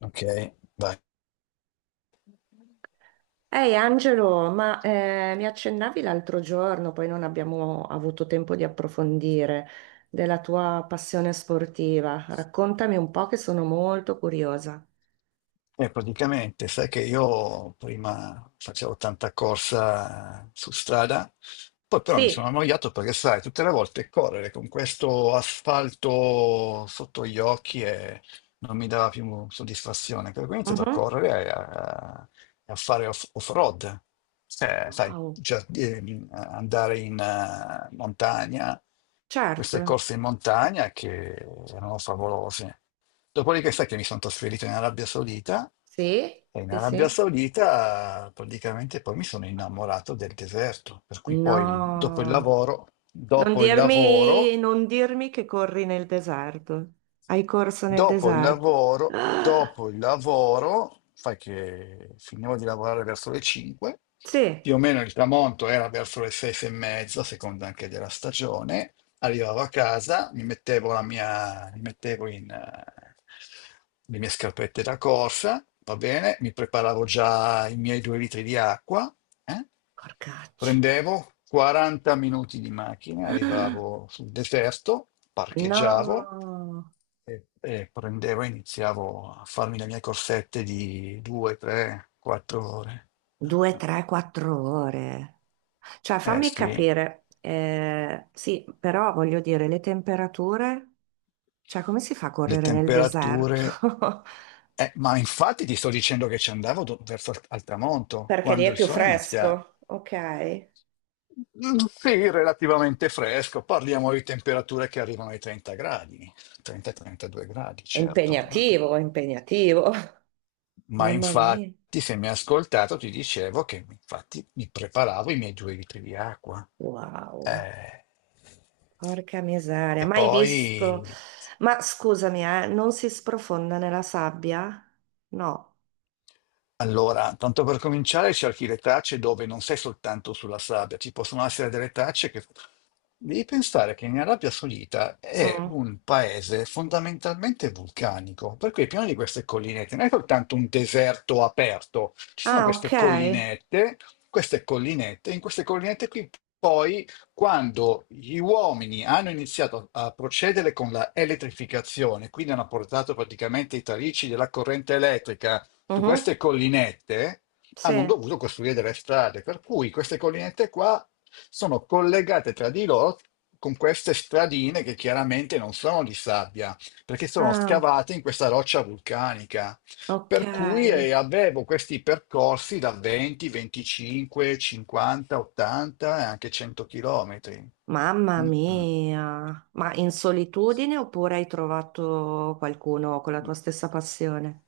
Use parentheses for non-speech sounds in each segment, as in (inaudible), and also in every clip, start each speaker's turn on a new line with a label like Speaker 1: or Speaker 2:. Speaker 1: Ok, vai.
Speaker 2: Ehi Angelo, ma mi accennavi l'altro giorno, poi non abbiamo avuto tempo di approfondire, della tua passione sportiva. Raccontami un po' che sono molto curiosa.
Speaker 1: E praticamente, sai che io prima facevo tanta corsa su strada, poi però mi sono
Speaker 2: Sì.
Speaker 1: annoiato perché, sai, tutte le volte correre con questo asfalto sotto gli occhi e non mi dava più soddisfazione. Per cui ho iniziato a
Speaker 2: Mhm.
Speaker 1: correre e a fare off-road. Sai,
Speaker 2: Wow.
Speaker 1: andare in montagna, queste
Speaker 2: Certo.
Speaker 1: corse in montagna che erano favolose. Dopodiché sai che mi sono trasferito in Arabia Saudita
Speaker 2: Sì,
Speaker 1: e in
Speaker 2: sì,
Speaker 1: Arabia
Speaker 2: sì.
Speaker 1: Saudita praticamente poi mi sono innamorato del deserto, per cui poi dopo il
Speaker 2: No,
Speaker 1: lavoro,
Speaker 2: non
Speaker 1: dopo il lavoro,
Speaker 2: dirmi, non dirmi che corri nel deserto. Hai corso nel
Speaker 1: dopo il
Speaker 2: deserto. (gasps)
Speaker 1: lavoro,
Speaker 2: Ah,
Speaker 1: dopo il lavoro, sai che finivo di lavorare verso le 5,
Speaker 2: sì.
Speaker 1: più o meno il tramonto era verso le 6 e mezza, a seconda anche della stagione. Arrivavo a casa, mi mettevo le mie scarpette da corsa, va bene, mi preparavo già i miei 2 litri di acqua, eh.
Speaker 2: Porcaccio.
Speaker 1: Prendevo 40 minuti di macchina, arrivavo sul deserto, parcheggiavo
Speaker 2: No.
Speaker 1: e prendevo e iniziavo a farmi le mie corsette di 2, 3, 4 ore.
Speaker 2: Due, tre, quattro ore. Cioè,
Speaker 1: Eh
Speaker 2: fammi
Speaker 1: sì.
Speaker 2: capire, sì, però voglio dire, le temperature, cioè, come si fa a
Speaker 1: Le
Speaker 2: correre nel deserto?
Speaker 1: temperature.
Speaker 2: (laughs)
Speaker 1: Ma infatti ti sto dicendo che ci andavo verso al tramonto,
Speaker 2: Perché lì
Speaker 1: quando
Speaker 2: è
Speaker 1: il
Speaker 2: più
Speaker 1: sole inizia.
Speaker 2: fresco, ok? È
Speaker 1: Mm, sì, relativamente fresco, parliamo di temperature che arrivano ai 30 gradi, 30-32 gradi, certo.
Speaker 2: impegnativo, è impegnativo. (laughs)
Speaker 1: Ma
Speaker 2: Mamma mia,
Speaker 1: infatti, se mi hai ascoltato, ti dicevo che infatti mi preparavo i miei due litri di acqua.
Speaker 2: wow,
Speaker 1: Eh,
Speaker 2: porca
Speaker 1: e
Speaker 2: miseria, mai visto.
Speaker 1: poi
Speaker 2: Ma scusami, non si sprofonda nella sabbia? No.
Speaker 1: Allora, tanto per cominciare, cerchi le tracce dove non sei soltanto sulla sabbia, ci possono essere delle tracce che. Devi pensare che in Arabia Saudita è
Speaker 2: Mm.
Speaker 1: un paese fondamentalmente vulcanico, per cui è pieno di queste collinette, non è soltanto un deserto aperto, ci sono
Speaker 2: Ah, ok.
Speaker 1: queste collinette, in queste collinette qui poi quando gli uomini hanno iniziato a procedere con la elettrificazione, quindi hanno portato praticamente i tarici della corrente elettrica su
Speaker 2: Mhm.
Speaker 1: queste collinette,
Speaker 2: Sì.
Speaker 1: hanno dovuto costruire delle strade, per cui queste collinette qua sono collegate tra di loro con queste stradine che chiaramente non sono di sabbia, perché sono
Speaker 2: Ah.
Speaker 1: scavate in questa roccia vulcanica.
Speaker 2: Ok,
Speaker 1: Per cui avevo questi percorsi da 20, 25, 50, 80 e anche 100 chilometri.
Speaker 2: mamma
Speaker 1: Mm, mm.
Speaker 2: mia, ma in solitudine oppure hai trovato qualcuno con la tua stessa passione?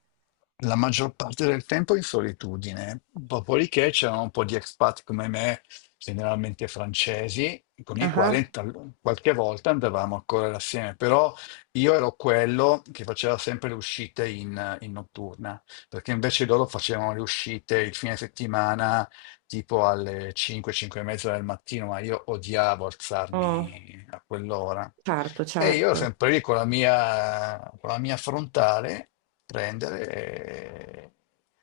Speaker 1: La maggior parte del tempo in solitudine, dopodiché c'erano un po' di expat come me, generalmente francesi, con i
Speaker 2: Ah,
Speaker 1: quali qualche volta andavamo a correre assieme, però io ero quello che faceva sempre le uscite in notturna, perché invece loro facevano le uscite il fine settimana tipo alle 5, 5 e mezza del mattino, ma io odiavo
Speaker 2: ah. Mm,
Speaker 1: alzarmi a quell'ora.
Speaker 2: certo,
Speaker 1: E io ero
Speaker 2: certo,
Speaker 1: sempre lì con la mia frontale, prendere e,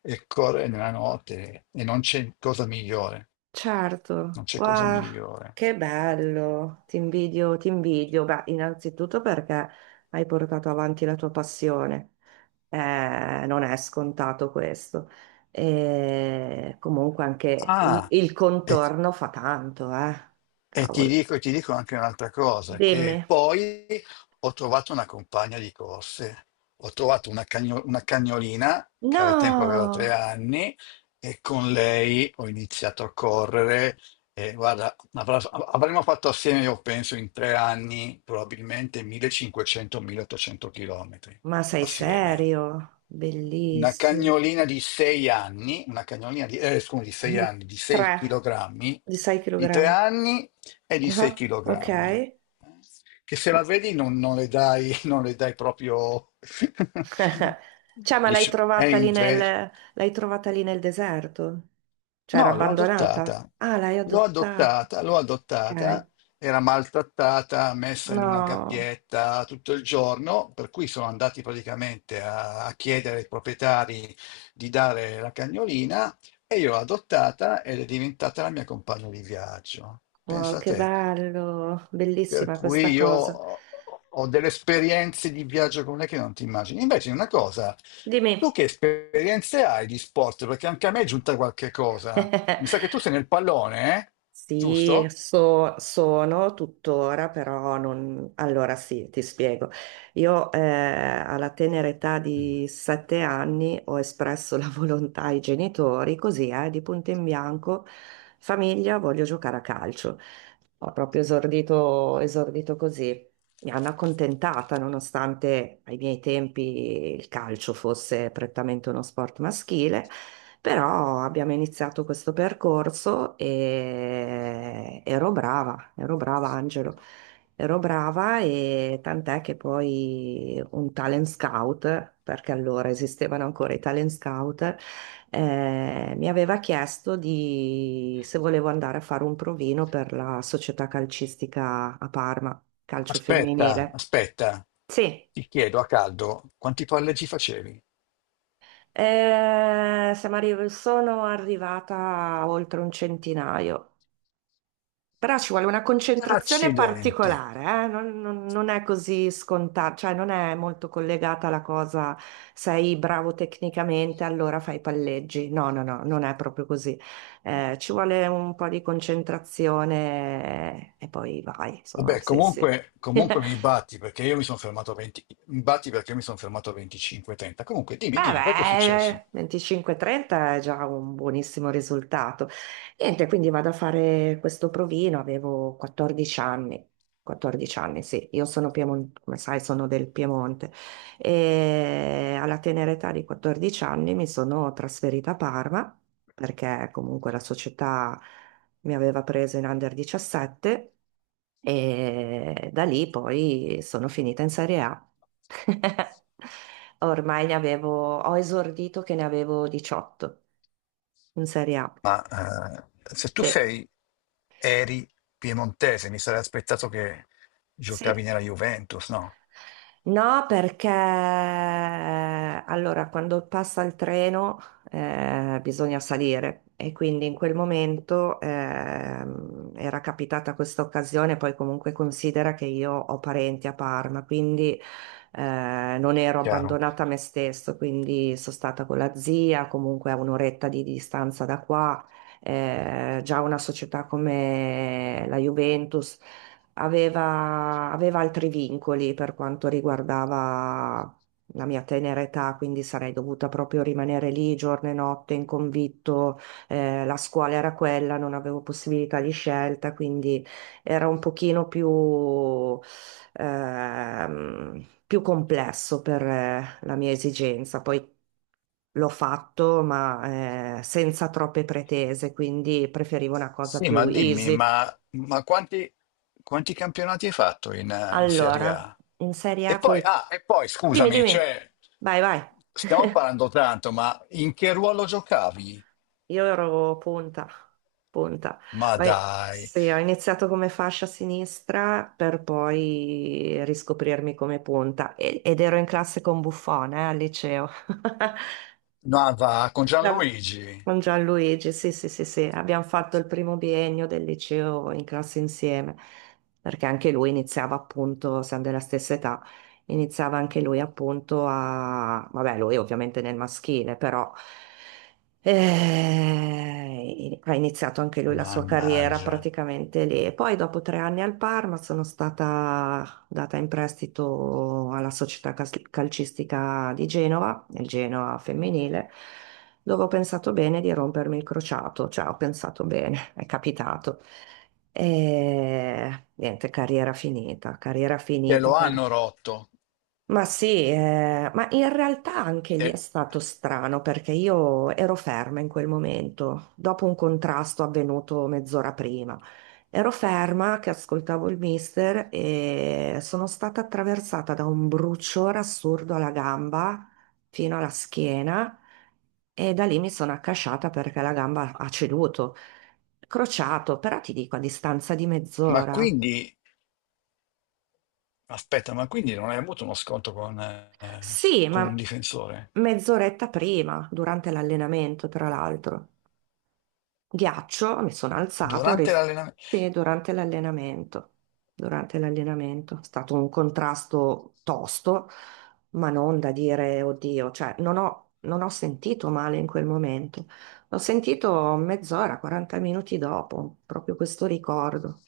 Speaker 1: e correre nella notte. E non c'è cosa migliore.
Speaker 2: certo.
Speaker 1: Non c'è cosa
Speaker 2: Wow,
Speaker 1: migliore.
Speaker 2: che bello, ti invidio, ti invidio. Beh, innanzitutto perché hai portato avanti la tua passione. Non è scontato questo. E comunque anche il,
Speaker 1: Ah,
Speaker 2: il
Speaker 1: e,
Speaker 2: contorno fa tanto, eh.
Speaker 1: E ti
Speaker 2: Cavolo.
Speaker 1: dico, ti dico anche un'altra cosa,
Speaker 2: Dimmi.
Speaker 1: che poi ho trovato una compagna di corse, ho trovato una cagnolina che al tempo aveva tre
Speaker 2: No,
Speaker 1: anni e con lei ho iniziato a correre e guarda, avremmo fatto assieme, io penso, in 3 anni probabilmente 1500-1800 km
Speaker 2: ma sei
Speaker 1: assieme.
Speaker 2: serio?
Speaker 1: Una
Speaker 2: Bellissimo.
Speaker 1: cagnolina di 6 anni, una cagnolina di, scusi, di 6
Speaker 2: Di
Speaker 1: anni, di
Speaker 2: 3,
Speaker 1: 6 kg,
Speaker 2: di 6
Speaker 1: di 3
Speaker 2: kg.
Speaker 1: anni e di 6
Speaker 2: Ok.
Speaker 1: kg. Che se la vedi non le dai, (laughs) non le dai proprio... (laughs)
Speaker 2: (laughs) Cioè, ma
Speaker 1: Dici, è invece...
Speaker 2: l'hai trovata lì nel deserto? Cioè, era
Speaker 1: No, l'ho
Speaker 2: abbandonata?
Speaker 1: adottata,
Speaker 2: Ah, l'hai
Speaker 1: l'ho
Speaker 2: adottata.
Speaker 1: adottata, l'ho
Speaker 2: Ok.
Speaker 1: adottata, era maltrattata, messa in una
Speaker 2: No,
Speaker 1: gabbietta tutto il giorno, per cui sono andati praticamente a, a chiedere ai proprietari di dare la cagnolina e io l'ho adottata ed è diventata la mia compagna di viaggio.
Speaker 2: wow,
Speaker 1: Pensa a
Speaker 2: che
Speaker 1: te,
Speaker 2: bello.
Speaker 1: per
Speaker 2: Bellissima
Speaker 1: cui
Speaker 2: questa
Speaker 1: io
Speaker 2: cosa.
Speaker 1: ho delle esperienze di viaggio con lei che non ti immagini. Invece una cosa, tu
Speaker 2: Dimmi.
Speaker 1: che esperienze hai di sport? Perché anche a me è giunta qualche cosa. Mi sa che
Speaker 2: (laughs)
Speaker 1: tu sei nel pallone, eh?
Speaker 2: Sì,
Speaker 1: Giusto?
Speaker 2: sono tuttora, però non. Allora sì, ti spiego. Io alla tenera età di 7 anni ho espresso la (laughs) volontà ai genitori, così di punto in bianco, famiglia, voglio giocare a calcio. Ho proprio esordito, esordito così. Mi hanno accontentata, nonostante ai miei tempi il calcio fosse prettamente uno sport maschile. Però abbiamo iniziato questo percorso e ero brava Angelo, ero brava e tant'è che poi un talent scout, perché allora esistevano ancora i talent scout, mi aveva chiesto se volevo andare a fare un provino per la società calcistica a Parma, calcio
Speaker 1: Aspetta,
Speaker 2: femminile.
Speaker 1: aspetta.
Speaker 2: Sì.
Speaker 1: Ti chiedo a caldo quanti palleggi facevi?
Speaker 2: Sono arrivata a oltre un centinaio. Però ci vuole una concentrazione
Speaker 1: Accidenti.
Speaker 2: particolare, eh? Non è così scontato, cioè non è molto collegata la cosa, sei bravo tecnicamente, allora fai palleggi. No, no, no, non è proprio così. Ci vuole un po' di concentrazione e poi vai, insomma,
Speaker 1: Vabbè,
Speaker 2: sì, sì.
Speaker 1: comunque,
Speaker 2: (laughs)
Speaker 1: comunque mi batti perché io mi sono fermato a 20, mi batti perché io mi sono fermato a 25-30. Comunque, dimmi,
Speaker 2: Eh
Speaker 1: dimmi, poi cosa è successo?
Speaker 2: beh, 25-30 è già un buonissimo risultato. Niente, quindi vado a fare questo provino, avevo 14 anni, 14 anni, sì, io sono Piemonte, come sai, sono del Piemonte e alla tenera età di 14 anni mi sono trasferita a Parma perché comunque la società mi aveva preso in under 17 e da lì poi sono finita in Serie A. (laughs) Ho esordito che ne avevo 18 in Serie A.
Speaker 1: Ma se tu
Speaker 2: Sì,
Speaker 1: sei, eri piemontese, mi sarei aspettato che giocavi
Speaker 2: sì.
Speaker 1: nella Juventus, no?
Speaker 2: No, perché allora quando passa il treno bisogna salire e quindi in quel momento era capitata questa occasione, poi comunque considera che io ho parenti a Parma, quindi non ero
Speaker 1: Chiaro?
Speaker 2: abbandonata a me stesso, quindi sono stata con la zia, comunque a un'oretta di distanza da qua, già una società come la Juventus aveva altri vincoli per quanto riguardava la mia tenera età, quindi sarei dovuta proprio rimanere lì giorno e notte in convitto, la scuola era quella, non avevo possibilità di scelta, quindi era un pochino più complesso per la mia esigenza. Poi l'ho fatto, ma senza troppe pretese, quindi preferivo una cosa
Speaker 1: Sì,
Speaker 2: più
Speaker 1: ma dimmi,
Speaker 2: easy.
Speaker 1: ma quanti campionati hai fatto in Serie
Speaker 2: Allora,
Speaker 1: A?
Speaker 2: in Serie
Speaker 1: E
Speaker 2: A
Speaker 1: poi,
Speaker 2: col.
Speaker 1: ah, e poi
Speaker 2: Dimmi,
Speaker 1: scusami,
Speaker 2: dimmi.
Speaker 1: cioè,
Speaker 2: Vai, vai.
Speaker 1: stiamo parlando tanto, ma in che ruolo giocavi?
Speaker 2: Io ero punta, punta.
Speaker 1: Ma dai,
Speaker 2: Sì, ho iniziato come fascia sinistra per poi riscoprirmi come punta ed ero in classe con Buffon, al liceo. (laughs)
Speaker 1: no, va con
Speaker 2: Da-
Speaker 1: Gianluigi.
Speaker 2: Con Gianluigi, sì, sì, sì, sì, abbiamo fatto il primo biennio del liceo in classe insieme, perché anche lui iniziava appunto, siamo della stessa età, iniziava anche lui appunto vabbè, lui ovviamente nel maschile, però ha iniziato anche lui la sua carriera
Speaker 1: Mannaggia,
Speaker 2: praticamente lì. E poi dopo 3 anni al Parma sono stata data in prestito alla società calcistica di Genova, il Genoa femminile dove ho pensato bene di rompermi il crociato, cioè ho pensato bene, (laughs) è capitato. E niente, carriera
Speaker 1: te
Speaker 2: finita
Speaker 1: lo hanno rotto.
Speaker 2: ma sì, ma in realtà anche lì è
Speaker 1: E-
Speaker 2: stato strano perché io ero ferma in quel momento, dopo un contrasto avvenuto mezz'ora prima. Ero ferma che ascoltavo il mister e sono stata attraversata da un bruciore assurdo alla gamba fino alla schiena e da lì mi sono accasciata perché la gamba ha ceduto, crociato, però ti dico a distanza di
Speaker 1: ma
Speaker 2: mezz'ora.
Speaker 1: quindi, aspetta, ma quindi non hai avuto uno scontro con, eh,
Speaker 2: Sì,
Speaker 1: con un
Speaker 2: ma
Speaker 1: difensore?
Speaker 2: mezz'oretta prima, durante l'allenamento, tra l'altro. Ghiaccio, mi sono alzato,
Speaker 1: Durante l'allenamento?
Speaker 2: sì, durante l'allenamento. Durante l'allenamento. È stato un contrasto tosto, ma non da dire, oddio, cioè, non ho sentito male in quel momento. L'ho sentito mezz'ora, 40 minuti dopo, proprio questo ricordo.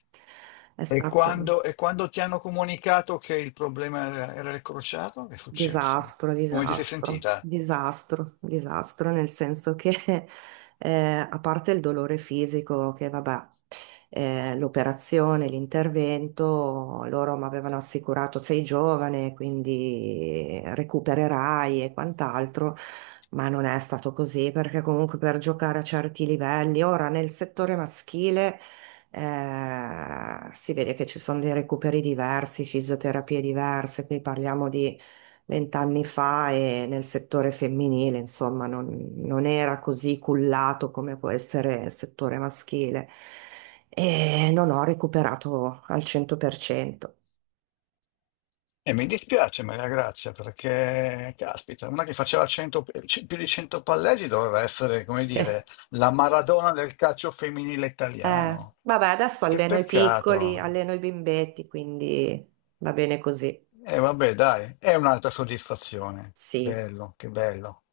Speaker 2: È
Speaker 1: E
Speaker 2: stato
Speaker 1: quando, e quando ti hanno comunicato che il problema era il crociato, che è successo?
Speaker 2: disastro,
Speaker 1: Come ti sei
Speaker 2: disastro,
Speaker 1: sentita?
Speaker 2: disastro, disastro, nel senso che (laughs) a parte il dolore fisico, che vabbè, l'operazione, l'intervento, loro mi avevano assicurato sei giovane, quindi recupererai e quant'altro, ma non è stato così perché comunque per giocare a certi livelli, ora nel settore maschile si vede che ci sono dei recuperi diversi, fisioterapie diverse, qui parliamo di 20 anni fa e nel settore femminile, insomma, non era così cullato come può essere il settore maschile e non ho recuperato al 100%.
Speaker 1: E mi dispiace, Maria Grazia, perché, caspita, una che faceva 100 più di 100 palleggi doveva essere, come
Speaker 2: Eh,
Speaker 1: dire,
Speaker 2: (laughs)
Speaker 1: la Maradona del calcio femminile italiano.
Speaker 2: vabbè, adesso
Speaker 1: Che
Speaker 2: alleno i piccoli,
Speaker 1: peccato.
Speaker 2: alleno i bimbetti, quindi va bene così.
Speaker 1: E vabbè, dai, è un'altra soddisfazione.
Speaker 2: Sì.
Speaker 1: Bello, che bello.